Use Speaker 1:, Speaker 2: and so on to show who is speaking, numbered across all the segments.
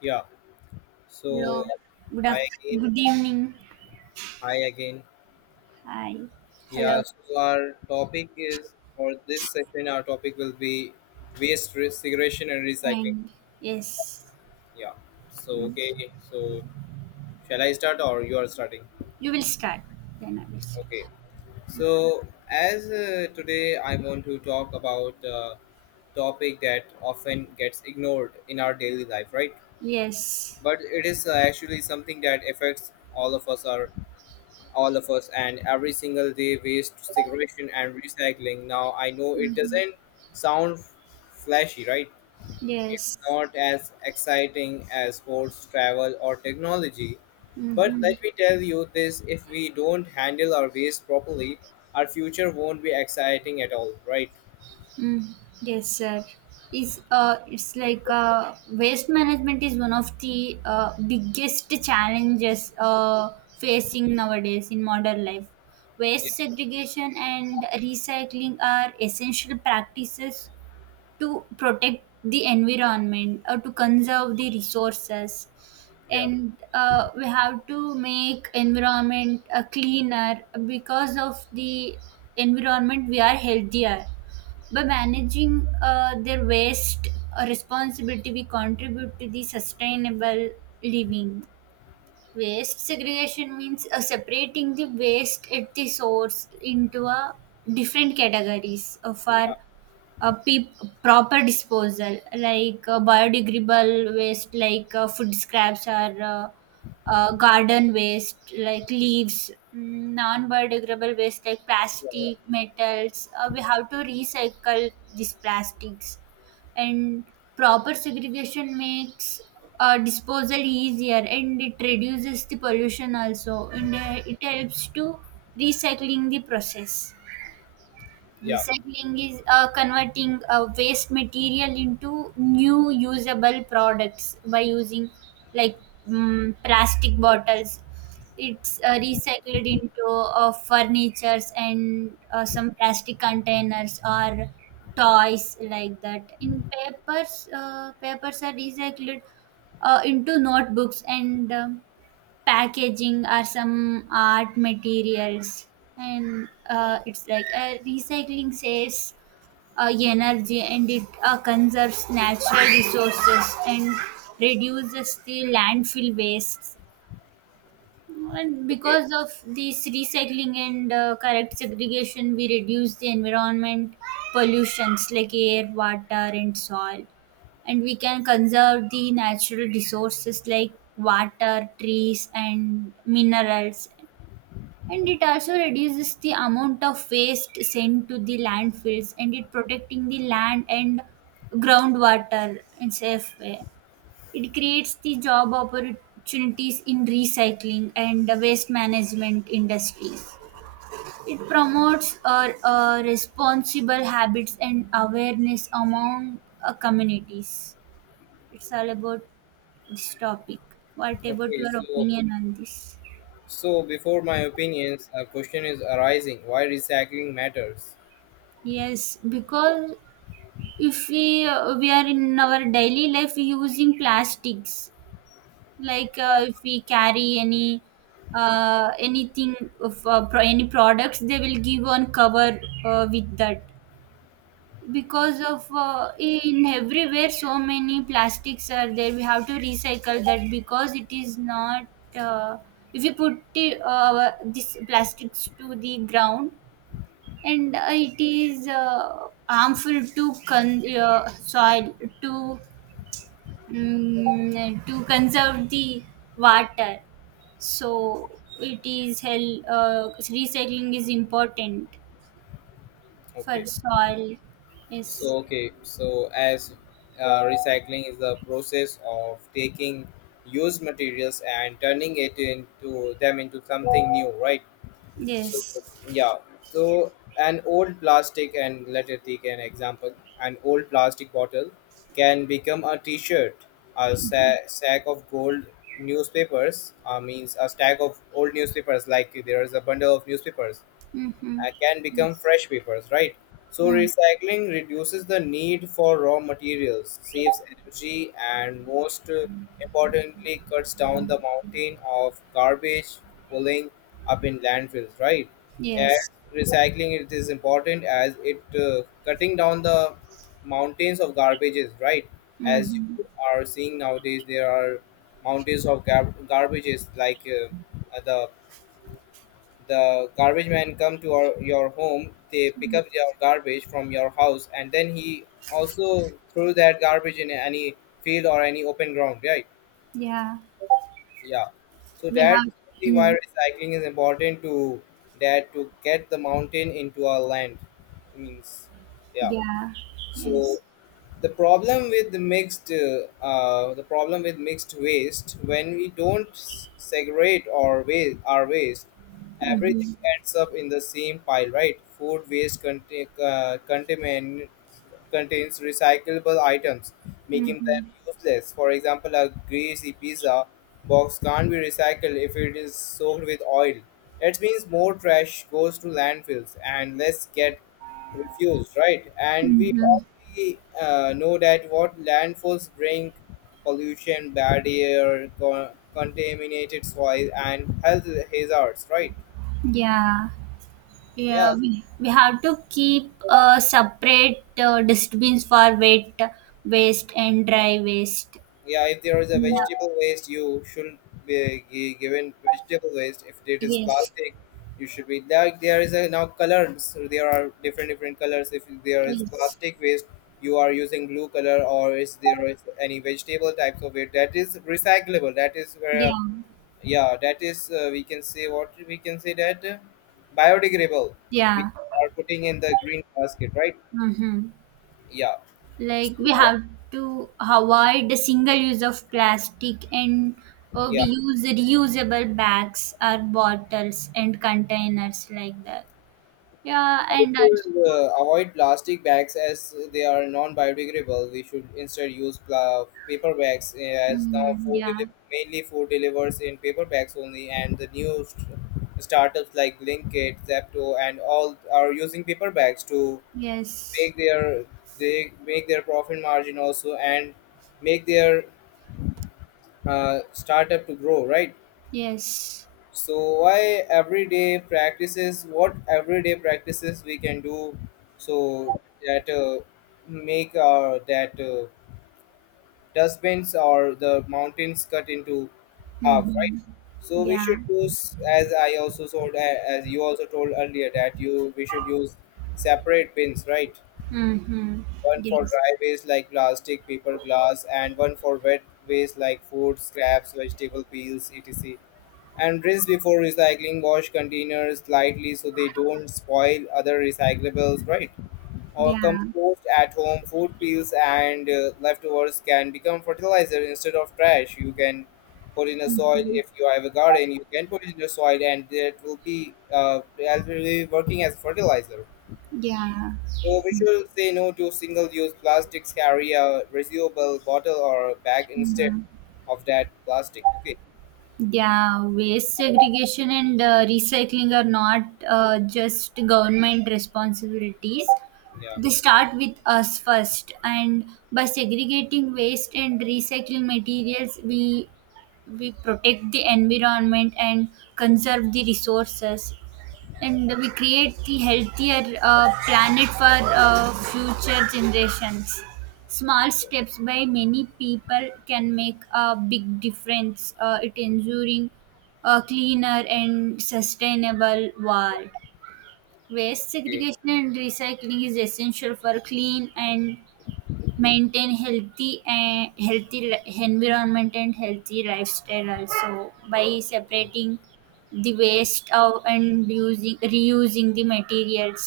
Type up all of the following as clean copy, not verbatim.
Speaker 1: Yeah, so
Speaker 2: Hello.
Speaker 1: hi again,
Speaker 2: Good evening.
Speaker 1: hi again.
Speaker 2: Hi.
Speaker 1: Yeah,
Speaker 2: Hello.
Speaker 1: so our topic is for this session, our topic will be segregation and recycling.
Speaker 2: And yes.
Speaker 1: Yeah, so okay,
Speaker 2: Mm.
Speaker 1: so shall I start or you are starting?
Speaker 2: You will start. Then I will start.
Speaker 1: Okay, so as today I want to talk about a topic that often gets ignored in our daily life, right?
Speaker 2: Yes.
Speaker 1: But it is actually something that affects all of us and every single day, waste segregation and recycling. Now I know it
Speaker 2: Mm-hmm.
Speaker 1: doesn't sound flashy, right? It's
Speaker 2: Yes.
Speaker 1: not as exciting as sports, travel, or technology, but
Speaker 2: Mm-hmm.
Speaker 1: let me tell you this: if we don't handle our waste properly, our future won't be exciting at all, right?
Speaker 2: Mm. Yes, sir. Is it's like waste management is one of the biggest challenges facing nowadays in modern life.
Speaker 1: Yeah.
Speaker 2: Waste segregation and recycling are essential practices to protect the environment or to conserve the resources,
Speaker 1: yeah
Speaker 2: and we have to make environment cleaner. Because of the environment, we are healthier by managing their waste responsibility, we contribute to the sustainable living. Waste segregation means separating the waste at the source into a different categories
Speaker 1: yeah
Speaker 2: for a pe- proper disposal, like biodegradable waste, like food scraps or uh, garden waste, like leaves, non biodegradable waste, like plastic, metals. We have to recycle these plastics, and proper segregation makes disposal easier, and it reduces the pollution also, and it helps to recycling the process.
Speaker 1: yeah
Speaker 2: Recycling is converting waste material into new usable products by using like mm plastic bottles. It's recycled into furnitures and some plastic containers or toys like that. In papers, papers are recycled into notebooks and packaging or some art materials, and it's like recycling saves energy, and it conserves natural resources and reduces the landfill waste. And
Speaker 1: okay.
Speaker 2: because of this recycling and correct segregation, we reduce the environment pollutions like air, water, and soil. And we can conserve the natural resources like water, trees, and minerals. And it also reduces the amount of waste sent to the landfills, and it protecting the land and groundwater in safe way. It creates the job opportunities in recycling and the waste management industries. It promotes responsible habits and awareness among communities. It's all about this topic. What about
Speaker 1: okay
Speaker 2: your
Speaker 1: so
Speaker 2: opinion on this?
Speaker 1: so before my opinions, a question is arising: why recycling matters?
Speaker 2: Yes, because if we we are in our daily life using plastics like if we carry any anything of any products, they will give one cover with that. Because of in everywhere so many plastics are there, we have to recycle that because it is not uh, if you put it, this plastics to the ground. And it is harmful to soil to mm, to conserve the water. So it is recycling is important for
Speaker 1: Okay.
Speaker 2: soil. Yes.
Speaker 1: So okay, so as recycling is the process of taking used materials and turning it into them into something new, right? So
Speaker 2: Yes.
Speaker 1: yeah, so an old plastic and let it take an example, an old plastic bottle can become a T-shirt, a sack of gold newspapers, means a stack of old newspapers, like there is a bundle of newspapers,
Speaker 2: Mm-hmm.
Speaker 1: can become
Speaker 2: Yes.
Speaker 1: fresh papers, right? So
Speaker 2: Mm.
Speaker 1: recycling reduces the need for raw materials, saves energy, and most importantly, cuts down the mountain of garbage pulling up in landfills, right? As
Speaker 2: Yes.
Speaker 1: recycling, it is important as it cutting down the mountains of garbages, right? As
Speaker 2: Mm-hmm.
Speaker 1: you are seeing nowadays, there are mountains of garbages. Uh, the the garbage man come to your home, they pick up your garbage from your house, and then he also threw that garbage in any field or any open ground, right?
Speaker 2: Yeah.
Speaker 1: Yeah, so
Speaker 2: We
Speaker 1: that's
Speaker 2: have.
Speaker 1: the why
Speaker 2: Mm.
Speaker 1: recycling is important, to that, to get the mountain into our land, means, yeah.
Speaker 2: Yeah.
Speaker 1: So
Speaker 2: Yes.
Speaker 1: the problem with mixed waste: when we don't segregate our waste, everything
Speaker 2: Mm-hmm.
Speaker 1: ends up in the same pile, right? Food waste contains recyclable items, making them
Speaker 2: Mm-hmm.
Speaker 1: useless. For example, a greasy pizza box can't be recycled if it is soaked with oil. That means more trash goes to landfills and less get refuse, right? And we
Speaker 2: Mm-hmm.
Speaker 1: already know that what landfills bring: pollution, bad air, contaminated soil, and health hazards, right?
Speaker 2: Yeah.
Speaker 1: Yeah,
Speaker 2: Yeah, we have to keep separate dustbins for wet waste and dry waste.
Speaker 1: yeah. If there is a
Speaker 2: No.
Speaker 1: vegetable waste, you should be given vegetable waste. If it is
Speaker 2: Yes.
Speaker 1: plastic, you should be, like there is a now colors. So there are different different colors. If there is
Speaker 2: Yes.
Speaker 1: plastic waste, you are using blue color, or is there is any vegetable types of it that is recyclable? That is where,
Speaker 2: Yeah.
Speaker 1: yeah, that is, we can say, what we can say that, biodegradable, we
Speaker 2: Yeah.
Speaker 1: are putting in the green basket, right?
Speaker 2: Mm-hmm.
Speaker 1: Yeah, so
Speaker 2: Like we have to avoid the single use of plastic, and we
Speaker 1: yeah,
Speaker 2: use reusable bags or bottles and containers like that. Yeah,
Speaker 1: we
Speaker 2: and also,
Speaker 1: should, avoid plastic bags as they are non-biodegradable. We should instead use paper bags, as now
Speaker 2: mm, yeah.
Speaker 1: mainly food delivers in paper bags only, and the new startups like Blinkit, Zepto, and all are using paper bags to
Speaker 2: Yes.
Speaker 1: make their they make their profit margin also and make their, startup to grow, right?
Speaker 2: Yes.
Speaker 1: So why everyday practices, what everyday practices we can do so that make our that, dustbins or the mountains cut into half, right?
Speaker 2: Mhm.
Speaker 1: So we
Speaker 2: Yeah.
Speaker 1: should use, as I also told, as you also told earlier, that you, we should use separate bins, right?
Speaker 2: Mhm.
Speaker 1: One for
Speaker 2: Yes.
Speaker 1: dry waste like plastic, paper, glass, and one for wet waste like food, scraps, vegetable peels, etc. And rinse before recycling, wash containers lightly so they don't spoil other recyclables, right? Or
Speaker 2: Yeah.
Speaker 1: compost at home, food peels and leftovers can become fertilizer instead of trash. You can put in a soil.
Speaker 2: Mhm.
Speaker 1: If you have a garden, you can put it in the soil and that will be working as fertilizer.
Speaker 2: Yeah.
Speaker 1: So we should say no to single-use plastics. Carry a reusable bottle or bag instead
Speaker 2: Mhm.
Speaker 1: of that plastic. Okay.
Speaker 2: Yeah. Waste segregation and recycling are not just government responsibilities.
Speaker 1: Yeah.
Speaker 2: They start with us first, and by segregating waste and recycling materials, we protect the environment and conserve the resources, and we create the healthier planet for future generations. Small steps by many people can make a big difference. It ensuring a cleaner and sustainable world. Waste
Speaker 1: Okay.
Speaker 2: segregation and recycling is essential for clean and maintain healthy and environment and healthy lifestyle also. By
Speaker 1: Yeah.
Speaker 2: separating the waste of and using reusing the materials,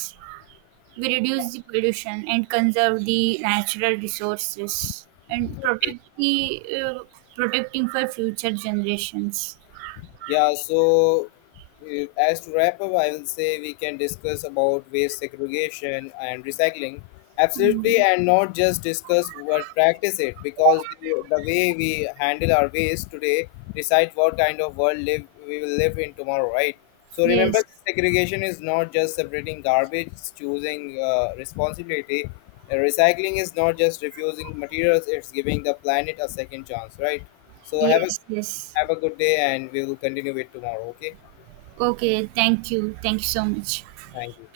Speaker 2: we reduce the pollution and conserve the natural resources and
Speaker 1: Okay.
Speaker 2: protect the protecting for future generations.
Speaker 1: Yeah, so as to wrap up, I will say we can discuss about waste segregation and recycling. Absolutely, and not just discuss but practice it, because the way we handle our waste today decide what kind of world live we will live in tomorrow, right? So remember,
Speaker 2: Yes,
Speaker 1: segregation is not just separating garbage, it's choosing responsibility, and recycling is not just refusing materials, it's giving the planet a second chance, right? So
Speaker 2: yes, yes.
Speaker 1: have a good day and we will continue it tomorrow. Okay,
Speaker 2: Okay, thank you, thank you so much.
Speaker 1: thank you.